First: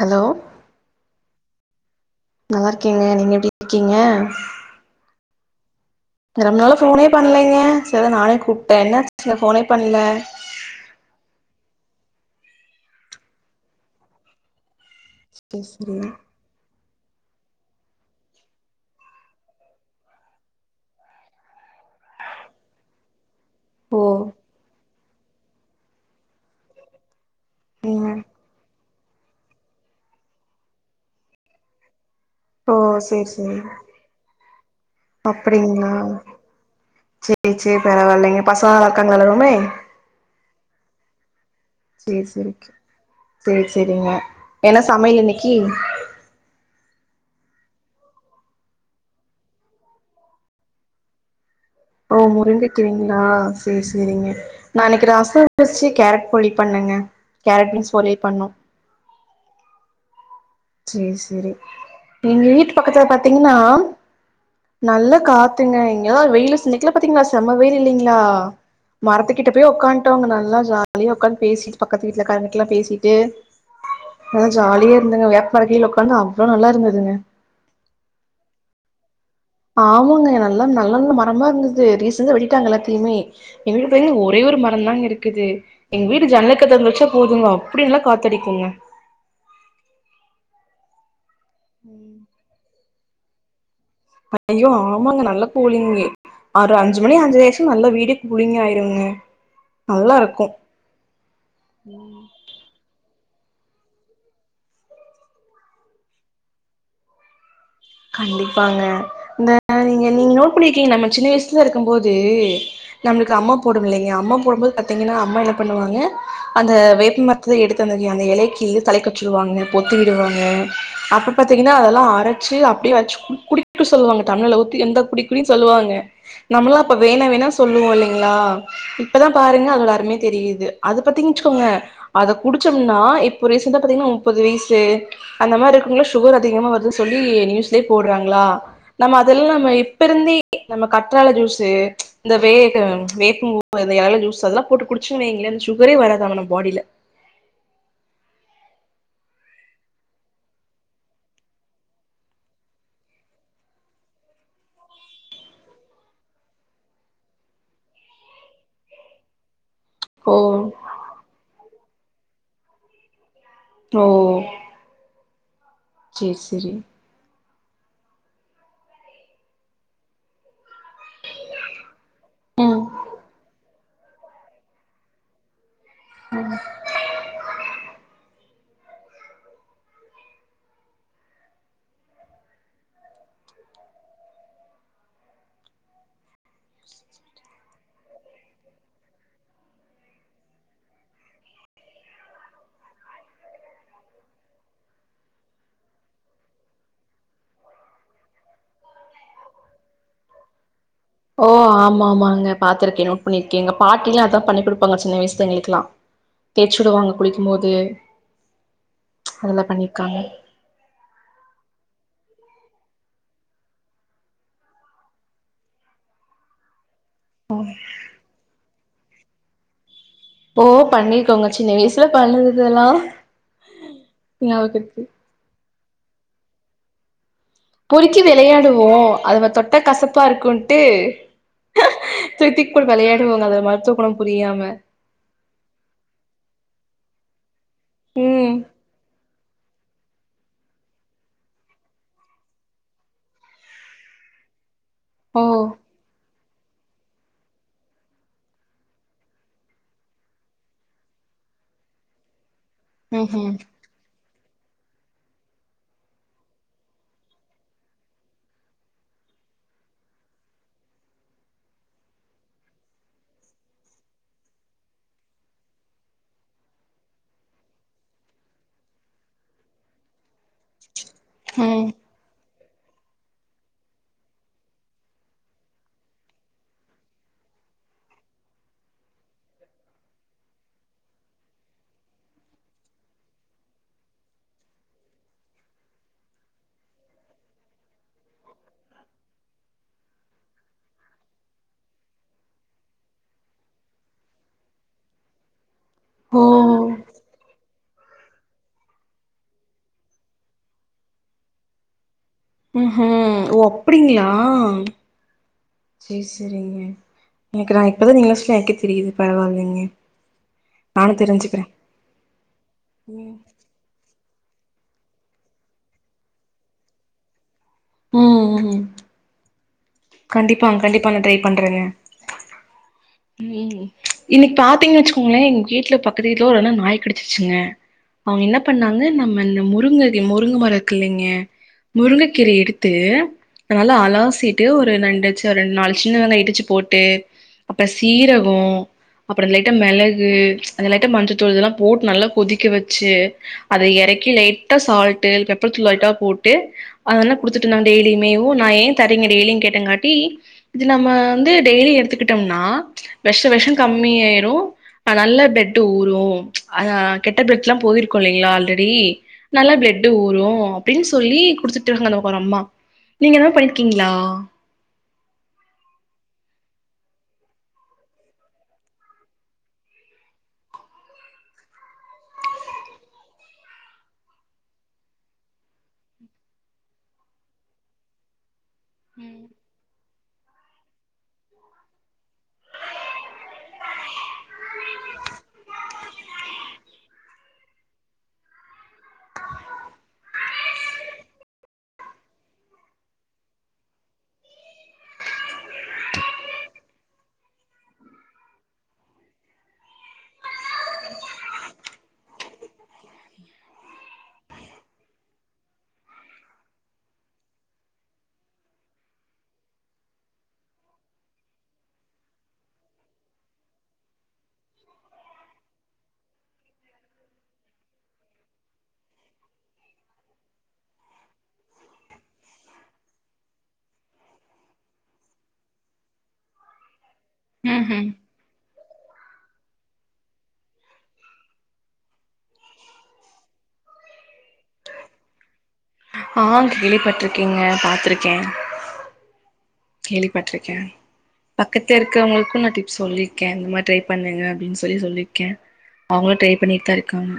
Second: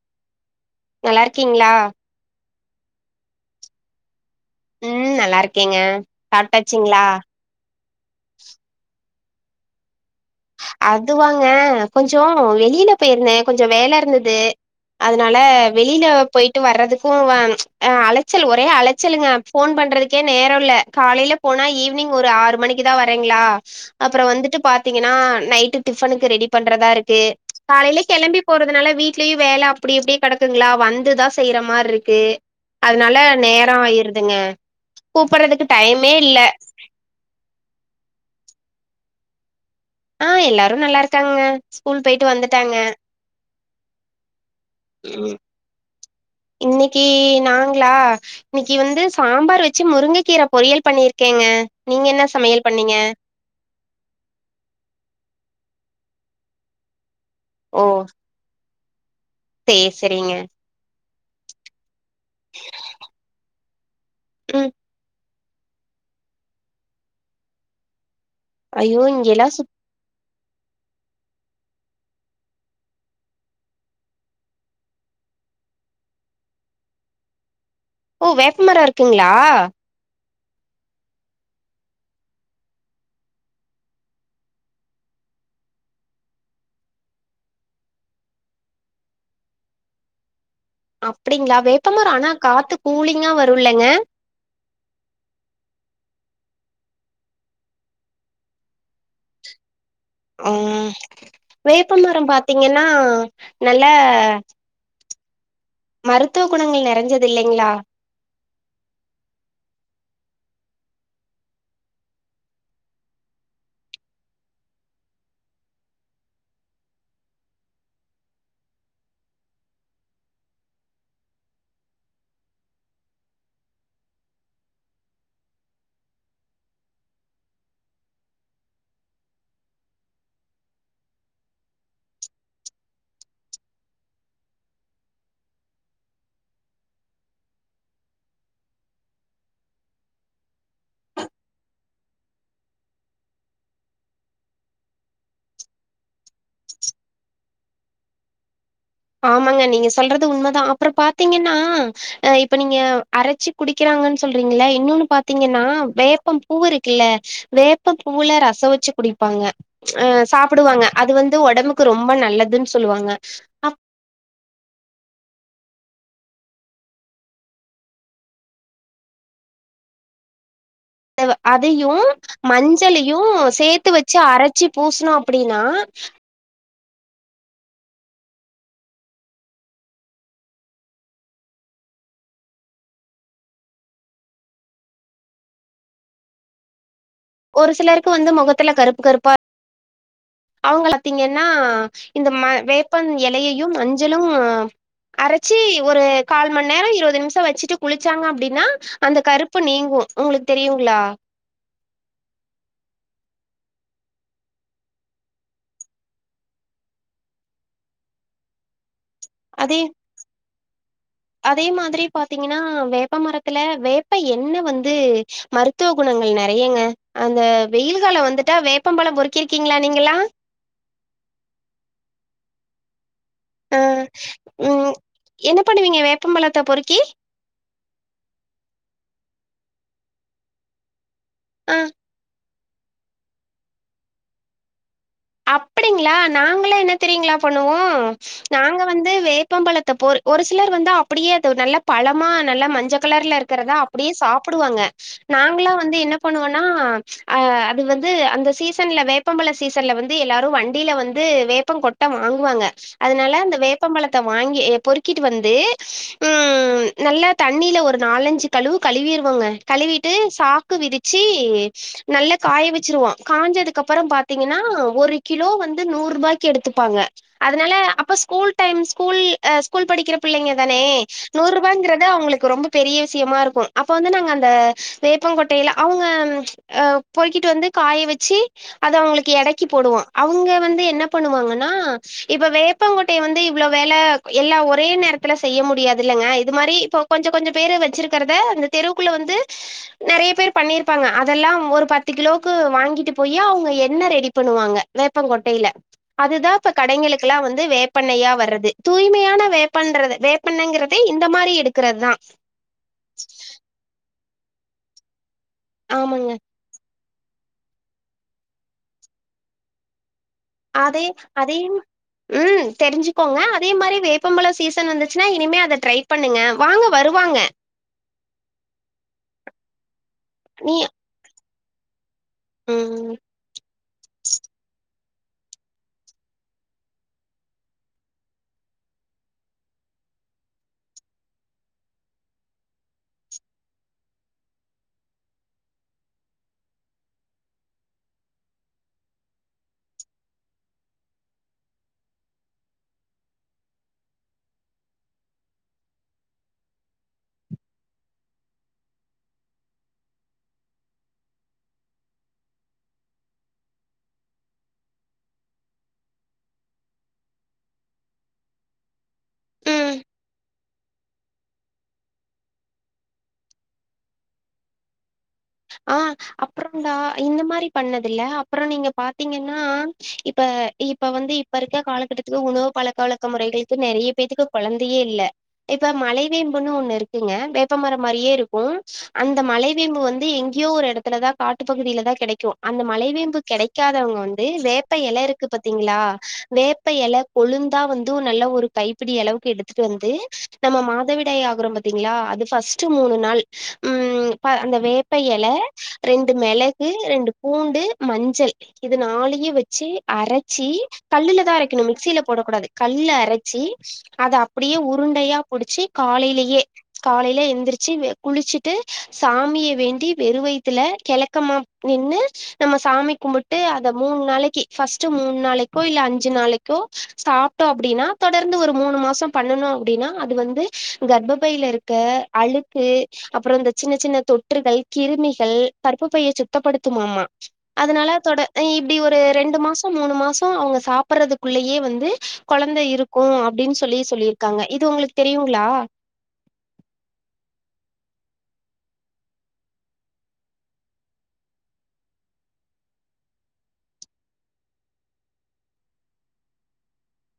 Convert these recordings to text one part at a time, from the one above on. hello நல்லா இருக்கீங்ளா நல்லா இருக்கேங்க நீங்க எப்டி இருக்கீங்க ம் நல்லா இருக்கேங்க ரொம்ப நாளா சாப்ட்டாச்சுங்களா ஃபோனே பண்லேங்க சரி நானே கூப்ட்டே என்னாச்சு ஃபோனே பண்ல அது வாங்க கொஞ்சோ வெளியில போய்ருந்தே கொஞ்சோ வேல இருந்துது அதனால சேரி சேரி வெளியில போய்ட்டு வர்றதுக்கு போவ அழச்சல் ஒரே அழச்சலுங்க ஃபோன் பண்றதுக்கே நேரொ இல்ல காலையில போனா ஈவ்னிங் ஒரு ஆறு மணிக்கு தா வரெங்ளா ஓ அப்ரோ வந்துட்டு பாத்தீங்கன்னா நைட்டு டிஃபனுக்கு ரெடி பண்றதா இருக்கு காலையிலே ம் கெளம்பி போறதுனால வீட்லயு வேல அப்டி அப்டியே கெடக்குங்ளா வந்துதா செய்ற மார்ருக்கு கு ஓ அதனால சேரி சேரி நேரொ ஆயிருதுங்க கூப்டுறதுக்கு அப்டிங்களா டைமே இல்ல சேரி சேரி பரவால்லங்க பசங்ல்லா நல்லா இருக்காங்ளா எல்லாருமே ஆ எல்லாரு நல்லா இருக்காங்கங்க ஸ்கூல் சேரி பேய்ட்டு சேரி வந்துட்டாங்க சேரி சேரிங்க என்ன சமையல் இன்னைக்கி இன்னக்கி நாங்ளா இன்னக்கி வந்து சாம்பார் வச்சு முருங்கை கீர பொரியல் பண்ணிருக்கேங்க நீங்க ஓ என்ன சமையல் முருங்கை பண்ணீங்க கீரைங்ளா சேரி சேரிங்க நா இன்னக்கி ரஷோ வச்சு கேரட் பொறியல் பண்ணங்க கேரட் ஓ பீன்ஸ் பொறியல் பண்ணோ சேர் செரிங்க சேரி சேரி எங்க வீட்டு பக்கத்ல பாத்தீங்ன்னா ம் நல்ல காத்து ங்க இங்கலா வெயிலு ஸ்நிக்கல பாத்தீங்ளா செம்ம வெயில் இல்லீங்ளா ஐயோ இங்கெல்லா மரத்துக்கிட்ட போய் சுத் உக்காட்டோங்க நாங்க நல்லா ஜாலியா உக்காந் பேசிட்டு பக்கத்து வீட்லக்காரங்கட்லா பேசிட்டு அத ஜாலியா இருந்தங்க வேப்மர கீழ உக்காந்தா அவ்ளோ நல்லா இருந்துதுங்க ஓ வேப்மரம் இருக்குங்லா ஆமாங்க நல்ல எல்லா நல்ல நல்ல மரமா இருந்துது ரீசன்டா வெட்டிடாங்க எல்லாத்தியுமே எங்க வீட்ல இப்ப ஒரே ஒரு மரந்தாங்க இருக்குது எங்க வீட்டு ஜன்னல் கதவ தொரந்து வச்சா போதுங்க அப்டி நல்லா காத்தடிக்குங்க அப்டிங்களா வேப்ப மரோ ஆனா காத்து கூலிங்கா வருல்லங்க ஐயோ ஆமாங்க நல்லா கூலிங்கு ஆறு அஞ்சு மணி அஞ்சற ஆச்சுனா நல்ல வீடு கூலிங்க ஆயிருங்க நல்லா இருக்கு ஆ வேப்ப மரோ பாத்தீங்கன்னா நல்ல மருத்துவ குணங்கள் நெறஞ்சது இல்லைங்ளா கண்டிப்பாங்க இந்த நீங்க நீங்க நோட் பண்ணிருக்கீங்க நம்ம சின்ன வயசுல இருக்கும் போது நம்ளுக்கு அம்மா போடும் இல்லைங்க அம்மா போடும்போது பாத்தீங்கன்னா அம்மா என்ன பண்ணுவாங்க அந்த வேப்பு மரத்தை எடுத்து அந்த எலைக்கி தலை கற்றிடுவாங்க போத்தி விடுவாங்க அப்ப பாத்தீங்கன்னா அதெல்லா அரைச்சு அப்ப அப்டி வச்சு குடிக்க சொல்வாங்க டம்ளர்ல ஊத்தி இந்தா குடிகுடினு சொல்லுவாங்க நம்மளாம் அப்ப வேண வேணா சொல்லு வோ இல்லைங்ளா இப்பதா பாருங்க அதோட அருமயே தெரியுது அத பத்திங்கிச்சுக்கோங்க அத குடிச்சது ன்னா இப்போ ரீசன்டா பாத்தீங்கன்னா முப்பது வயசு அந்த மாரி இருக்குறவ்ளுக்கு சுகர் அதிகமா வருது சொல்லி நியூஸ் லயே போடுறாங்களா நம்ம அதெல்லா நம்ம இப்ப இருந்தே நம்ம கற்றால ஜூஸு இந்த வே வேப்பம்பூ [unintelligible] ஜூஸ் அதெல்லாம் போட்டு குடிச்சுங்கீனு வைங்களே அ இந்த சுகரே வராது நம் பாடில [inaudible] ஆமாங்க நீங்க சொல்றது உண்மதா அப்புற பாத்தீங்கன்னா அ இப்ப நீங்க அரச்சு குடிக்கிற றாங்கனு சொல்றீங்கள்ள இன்னொன்னு பாத்தீங்கன்னா வேப்பம் பூவு இருக்குல்ல வேப்பம் பூவுல ரச வச்சு குடிப்பாங்க அ ஓ சாப்பிடுவாங்க அது வந்து ஒடம்புக்கு ரொம்ப நல்லதுன் சொல்வாங்க ஓ சேரி செரி தேவ அதையு ம் மஞ்சளையு சேத்து த்து வச்சு அரச்சி பூசணு அப்டின்னா ம் ஒரு சிலருக்கு வந்து முகத்துல கருப்பு கருப்பா அவுங்க ளத்தீங்கன்னா இந்த மா வேப்பன் எலையையும் மஞ்சலும் அரச்சி ஒரு கால் மண் நேரோ இருபது நிமிஷம் வச்சுட்டு குளிச்சாங்க அப்டின்னா அந்த கருப்பு நீங்கு உங்களுக்கு தெரியு ஓ ஆமா ஆமாங்க பாத்துருக்கே பொன்னிற்க்கேங்க பாட்டிலா அதான் பண்ணி குடுப்பாங்க சின்ன வயஸ்ல எங்களுக்குக்கெல்லா தேச்சு விடுவாங்க குளிக்கும்போது அதெல்லாம் அதே பண்ணிருக்காங்க அதே மாதிரி பாத்தீங்கன்னா வேப்பமரத்துல வேப்ப எண்ண வந்து மருத்துவ குணங் கள் நெறையேங்க அந்த வெயில் காலோ வந்துட்டா வேப்பம்பழம் பொறுக்கிருக்கீங்களா நீங்களா ஓ பண்ணிருக்கோங்க சின்ன வயசுல பண்ணுனது எல்லா ஆஹ் உம் என்ன பண்ணுவீங்க வேப்பம்பழத்த பொறுக்கி பொறிக்கி விளையாடுவோ அதுவ தொட்ட கசப்பா ருக்குன்ட்டு அ துய்க்தூக் போட்டு விளையாடுவோங்க அது மருத்துவ குணம் புரியாம அப்டிங்களா நாங்களா இன்னா தெரியீங்களா பண்ணுவோ ம் நாங்க வந்து வேப்பம்பழத்த பொரு ஒரு சிலர் வந்து அப்டியே அது நல்ல பழமா நல்ல மஞ்ச கலர்ல இருக்கிறதா அப்டியே சாப்டுவாங்க ஓ நாங்களா வந்து என்னப் பண்ணுவனா அ அது வந்து அந்த சீசன்ல வேப்பம்பழ சீசன்ல வந் து எல்லாரும் வண்டியில வந்து வேப்ப கொட்ட வாங்குவாங்க அதனால ம்ஹும் அந்த வேப்பம்பழத் த வாங்கி பொறுக்கிட்டு வந்து ம் நல்லா தண்ணியில ஒரு நாலஞ்சு கழுவு கழுவி விருவோங்க கழுவீட்டு சாக்கு விரிச்சி நல்ல காய வெச்சிருவோன காஞ்சதுக்குப்புறம் பாத்தீங்கன்னா ஒரு கிலோ வந்து நூற்ரூபாய்க்கு எடுத்துப்பாங்க அதனால அப்ப ஸ்கூல் டைம் ஸ்கூல் அ ஸ்கூல் ப டிக்கிற பிள்ளைங்க தானே ம் ம் நூரூபாங்கிறது அவங்களுக்கு ரொம்ப பெரிய விஷயமா இருக்கும் அப்ப வந்து நாங்க அந்த வேப்பங்கொட்டையில அவுங்க பொருகிட்டு வந்து காய வெச்சி அத அவுங்களுக்கு எடைக் கிப் போடுவோ அவுங்க வந்து என்ன பண்ணுவாங்கன்னா இப்ப வேப்பாங்கோட்டய வந்து இவ்ளோ வெல எல்லா ஒரே நேரத்தில செய்ய முடியாது இல்லங்க இது மாரி இப்ப கொஞ்ச கொஞ்ச பேர் வச்சிருக்கிறத அந்த தெருவுக்குள்ள வந்து நெறைய பேர் பண்ணிருப்பாங்க அதெல்லாம் ஒரு பத்து கிலோவுக்கு வாங்கிட்டு போயி அவுங்க எண்ணெ ரெடிப் பண்ணுவாங்க வேப்பங்கொட்டையில ஓ அதுதான் இப்ப கடைங்களுக்கெல்லா வந்து வேப்பெண்ணயா வர்றது தூய்மையான வேப்பண்றது வேப்பெண்ணங்கரது இந்த மாரி எடுக்கிறத்தா ம்ஹும் ஓ அப்டிங்களா சேர் ஆமாங்க செரிங்க எனக்கு நான் இப்பதான் நீங்களா சொ எனக்கே தெரியுது பரவால்லிங்க அதே அதே உம் ம் தெரிஞ்சுக்கோங்க அதே மாரி வேப் பம்பழ சீசன் வந்துச்சுன்னா இனிமே அதை ட்ரை பண்ணுங்க வாங்க வருவாங்க ம் ம் நீ கண்டிப்பாங் கண்டிப்பா நா ட்ரை பண்றேங்க ம் உம் இன்னிக்கு பாத்தீங்கன் வச்சுக்கோங்களேன் எங்க கேட்டுல பக்கத்து வீட்ல ஒருஅண்ணன் நாய் கடிச்சிருச்சுங்க அவுங்க என்னப் பண்ணாங்க நம்ம இந்த முருங்க முருங்க மரம் இருக்குல்லிங்க முருங்கக்கீரய எடுத்து அத நல்லா அலாசிட்டு ஒரு நண்டுச்சு ஒரு ரெண்டு நாலு சின்ன வெங்காயோ இடிச்சு போட்டு அப்புற சீரகோ அப்புற இந்த லைட்ட மெளகு அந்த லைட்ட மஞ்சத்தூள் இதெல்லா போட்டு நல்லா கொதிக்க வச்சு அத எறக் கி லைட்டா சால்ட்டு பெப்பர் தூளு லைட்டா போட்டு அந்தண்ணாக் குடுத்துட்டுருந்தாங்க டெய்லிமேவு நா ஏன் தரே ங்க டெய்லி கேட்டங்காட்டி இது நம்ம வந்து டெய்லி எடுத்துக்கிட்டு டம்னா வெஷ வெஷம் கம்மியாயிரு ஹ நல்ல பிளட் ஊரும் ஆஹ் கெட்ட பிளட்ல்லா போய்ருக்குலைங்களா ஆல்ரெடி நல்ல ம் பிளட்டு ஊரும் அப்டின் சொ சொல்லி குடுத்துட் இருந்தா ங் ஒரு அம்மா நீங்க என்ன பண்ணிருக்கீங்களா ஆஹ் அப்புறன்டா இந்த மாரி பண்ணதுல்ல அப்புற நீங்க பாத்தீங்கன்னா இப்ப அ இப்ப வந்து இப்ப இருக்க காலக்கட்டத்துகு உணவு பழக்க வழக்க முறைகளுக்கு நெறைய பேத்துக்கு கொழந்தையே இல்ல இப்ப மலைவேம்புன்னு ஒன்னு இருக்குங்க வேப்பமரம் மாரியே இருக்கும் அந்த மலைவேம்பு வந்து எங்க கியோ ஒரு எடத்துலதா காட்டுப்பகுதிலதா கெடைக்கு அந்த மலைவேம்பு கெடைக்காதவங்க வந்து வேப்ப எலருக்கு பாத்தீங்ளா வேப்ப எல கொழுந்தா வந்து நல்ல ஒரு கைப்பிடி அளவுக்கு எடுத்துட்டு வந்து நம்ம மாதவிடாய் ஆகுறோ பாத்தீங்ளா அது பஸ்ட்டு மூனு நாள் உம் ப அந்த வேப் ப்ப எல ரெண்டு மிளகு ரெண்டு பூண்டு மஞ்சள் இதுனாலியே வச்சி அரச்சி கல்லூலதா அரைக்கனு மிக்சில போடக்குடாது கல்ல அரச்சி அத அப்புடியே உரு ண்டையா புடிச்சி காலைலியே காலைல எந்திரிச்சு குளிச்சுட்டு சாமிய வேண் ட்டி வெறு வயித்துல கெழக்கமா நின்னு நம்ம சாமி கும்புட்டு அத மூன் நாளைக்கு பஸ் ஸ்ட்டு மூன் நாளைக்கோ இல்ல அஞ்சு நாளைக்கோ சாப்டோ அப்டினா தொடர்ந்து ஒரு மூனு மாசோ பண்ணனு அப்டின் னா அது வந்து கர்ப்பைல இருக்க அழுக்கு அப்ற இந்த சின்ன சின்னத் தொற்றுகள் கிருமிகள் கற்பப்பைய சுத்தப்படுத்துமாமா ம்ஹும் அதுனால தொட இப் அப்டி ஒரு ரெண்டு மாச மூனு மாச அவுங்க சாப்பிர்றதுக்குள்ளயே வந்து கொழந்த இருக்கு அப்டின் சொல்லி சொல்லி சொல்லியிருக்காங்க இது உங்ளுக்கு தெரியுங்ளா ஆ கேள்விப்பட்டிருக்கேங்க பாத்ருக்க கேள்விப்பட்ருக்கே பக்கத்து இருக்கவங்ளுக்கு நா டிப்ஸ் சொல்லிருக்கே இந்த மாரி ட்ரை பண்ணுங்க அப்டின் சொல்லி சொல்லிருக்கே அவுங்களு ட்ரை பண்ணிட்தா இருக்காங்க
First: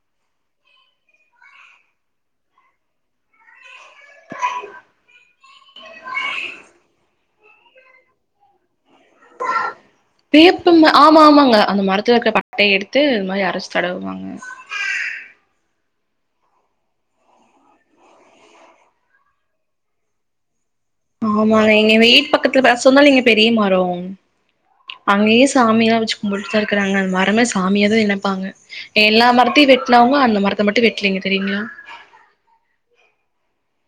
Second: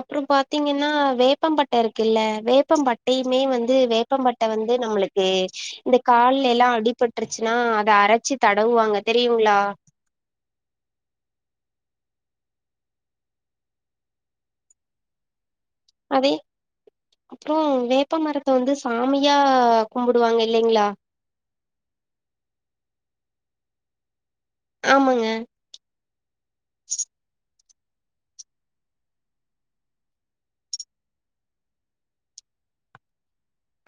அப்றம் பாத்தீங்கென்னா வேப்பம்பட்ட இருக்குல்ல வேப்பம்பட்டையிமே வந் து வேப்பம் பட்ட வந்து நம்மளுக்கு இந்த கால்லெலா அடிபட் ருச்சுனா அத அரச்சி தடவுவாங்க தெரியுங்களா வேப்பம் ஆமா ஆமாங்க அந்த மரத் த்துல இருக்க பட்டைய எடுத்து அது மாரி அரச்சு தடவுவாங்க அதி அப்ற வேப்ப மரத்த வந்து சாமியா கும்புடுவாங்க இல்லைங்ளா அம்மா எனை வீட் பக்கத்ல பேச சொன்னல் நீங்க பெரியமரோ ஆமாங்க அங்கியே சாமிலா வச்சு கும்புட்டுடுதா இருக்கறாங்க மரமே சா சாமியாதா நெனப்பாங்க எல்லா மரத்தையு வெட்டனவுங்க அந்த மரத்த மட்டு வெட்லீங்க தெரியுங்ளா [inaudible]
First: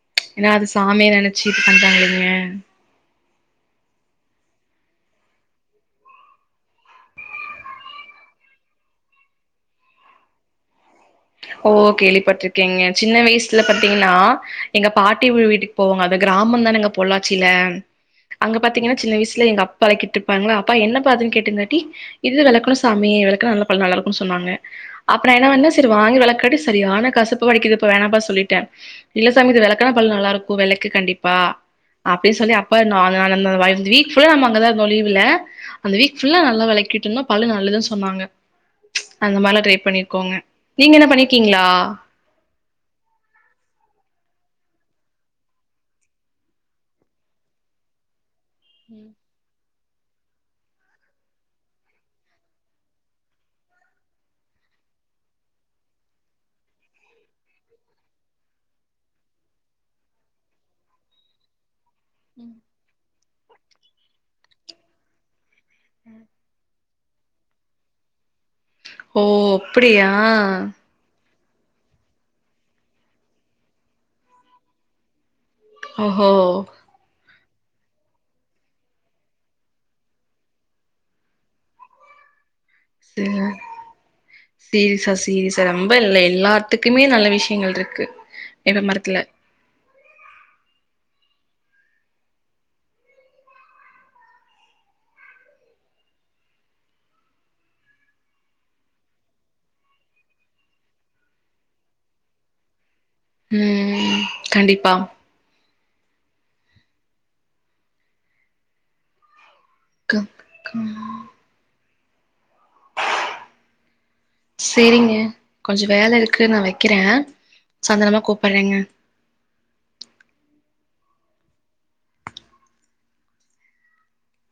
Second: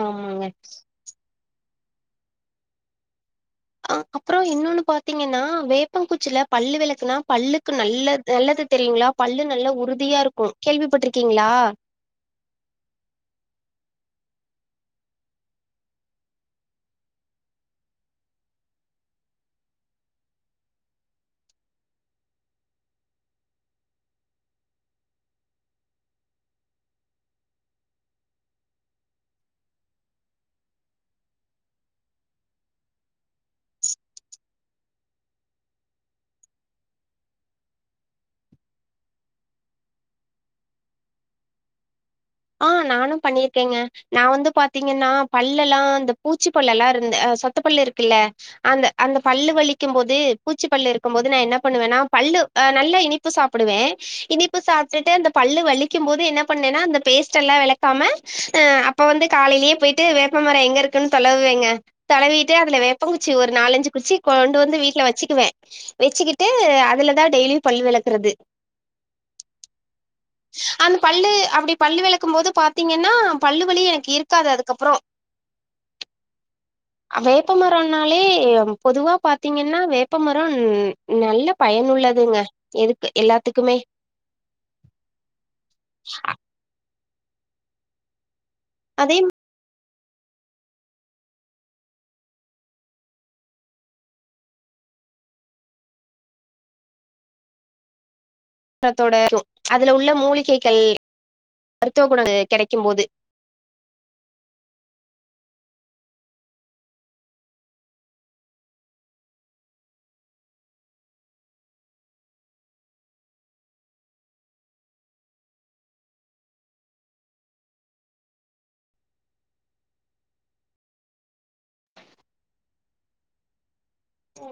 ஆமாங்க ஏனா அது சாமிய நெனச்சு இது பண்றாங்கல்லிங்க அப்ற இன்னொன்னு பாத்தீங்கன்னா வேப்பங்குச்சில பல்லு வெளக்கனா பல்லுக்கு நல்ல நல்லது தெரியுங்ளா பல்லு நல்ல உறுதியா இருக்கு கேள்விப்பட்ருக் ஓ கேள்விப்பட்ருக்கேங்க சின்ன வய்ஸ்ல ப த்திங்னா எங்க பாட்டி வீட்டுக்கு போவங்க அது கிராமந்தானங்க பொள்ளாச்சில அங்க பாத்தீங்னா சின்ன வீஸ்ல எங்க அப்பளைக்கிட்ருப்பாங்ளா அப்பா என்னப்பா அதுன் கேட்ருந்தாட்டி இது வெளக்கணு சாமி மி வெளக்கனா நல்ல பல் நல்லாருக்குன் சொன்னாங்க அப்ப நா என்ன பண்ண செரி வாங்கி வெளக்காட்டி சரியான கசப்பு வடிக்கிதுப்ப வேணாம்பா சொல்லிட்ட இல்ல சாமி இது வெளக்கனா பல்லு நல்லாருக்கு வெள க்கு கண்டிப்பா அப்டின் சொல்லி அப்ப நானு [unintelligible] அந்த வீக் ஃபுல்லா நம்ம அங்கதா இருந்தோ லீவுல அந்த வீக் ஃபுல்லா நல்ல வெளைக் கிட்டன பல்லு நல்லதுன் சொன்னாங்க அந்த மார்லா ட்ரை பண்ணிருக்கோங்க நீங்க என்ன பண்ணிருக்கீங்ளா ஆ நானும் பண்ணிருக்கேங்க நா வந்து பாத்தீங்கன்னா பல்லெலா இந்த பூச்சி பல்லலெல்லா இருந்த அ சொத்த பல்லு இருக்குல்ல அந்த அந்த பல்லு வலிக் க்கும் போது பூச்சி பல்லு இருக்கும் போது நா என்ன பண்ணுவனா பல்லு அ நல்லா இனிப்பு சாப்டுவே இனிப்பு சாப் ப்டுட்டு அந்த பல்லு வலிக்கும் போது என்னப் பண்ணேனா அந்தப் பேஸ்ட்டெல்லா வெளக்காம அ அப்ப வந்து காலைலியே போயிட்டு வேப்பமர எங்க இருக்குன்னு தொலைவுவேங்க தலைவிட்டு அதுல வேப்பங்கச்சி ஒரு நாளஞ்சு குச்சி கொண்டு வந்து வீட்ல வச்சிக்குவே வச்சுகிட்டு அதுலதா டெய்லியு பல்லு வெளக்குறது ஓ அப்டியா அந்த பல்லு அப்டி பல்லு வெளக்கும் போது பாத்தீங்கன்னா பல்லு வலி எனக்கு இருக்காது அதுக்கப்ற ஒஹோ வேப்பமரம்னாலே பொதுவா பாத்தீங்கன்னா வேப்பமரம் நல்ல பயனுள்ளதுங்க எதுக்கு செர் எல்லாத்துக்குமே சிரிசா சிரிசா ரொம்ப இல்லை அ- எல்லா த்துக்குமே நல்ல விஷயங்கள் இருக்கு இந்த அதே மரத்துல த்தோட இரு அதுல உள்ள மூலிகைகள் மருத்துவ குணம் கெடைக்கு போது உம் கண்டிப்பா க க செரிங்க கொஞ்சோ வேல இருக்குன்னு நா வைக்கிறே சந்தனரமா கூப்றேங்க ஓ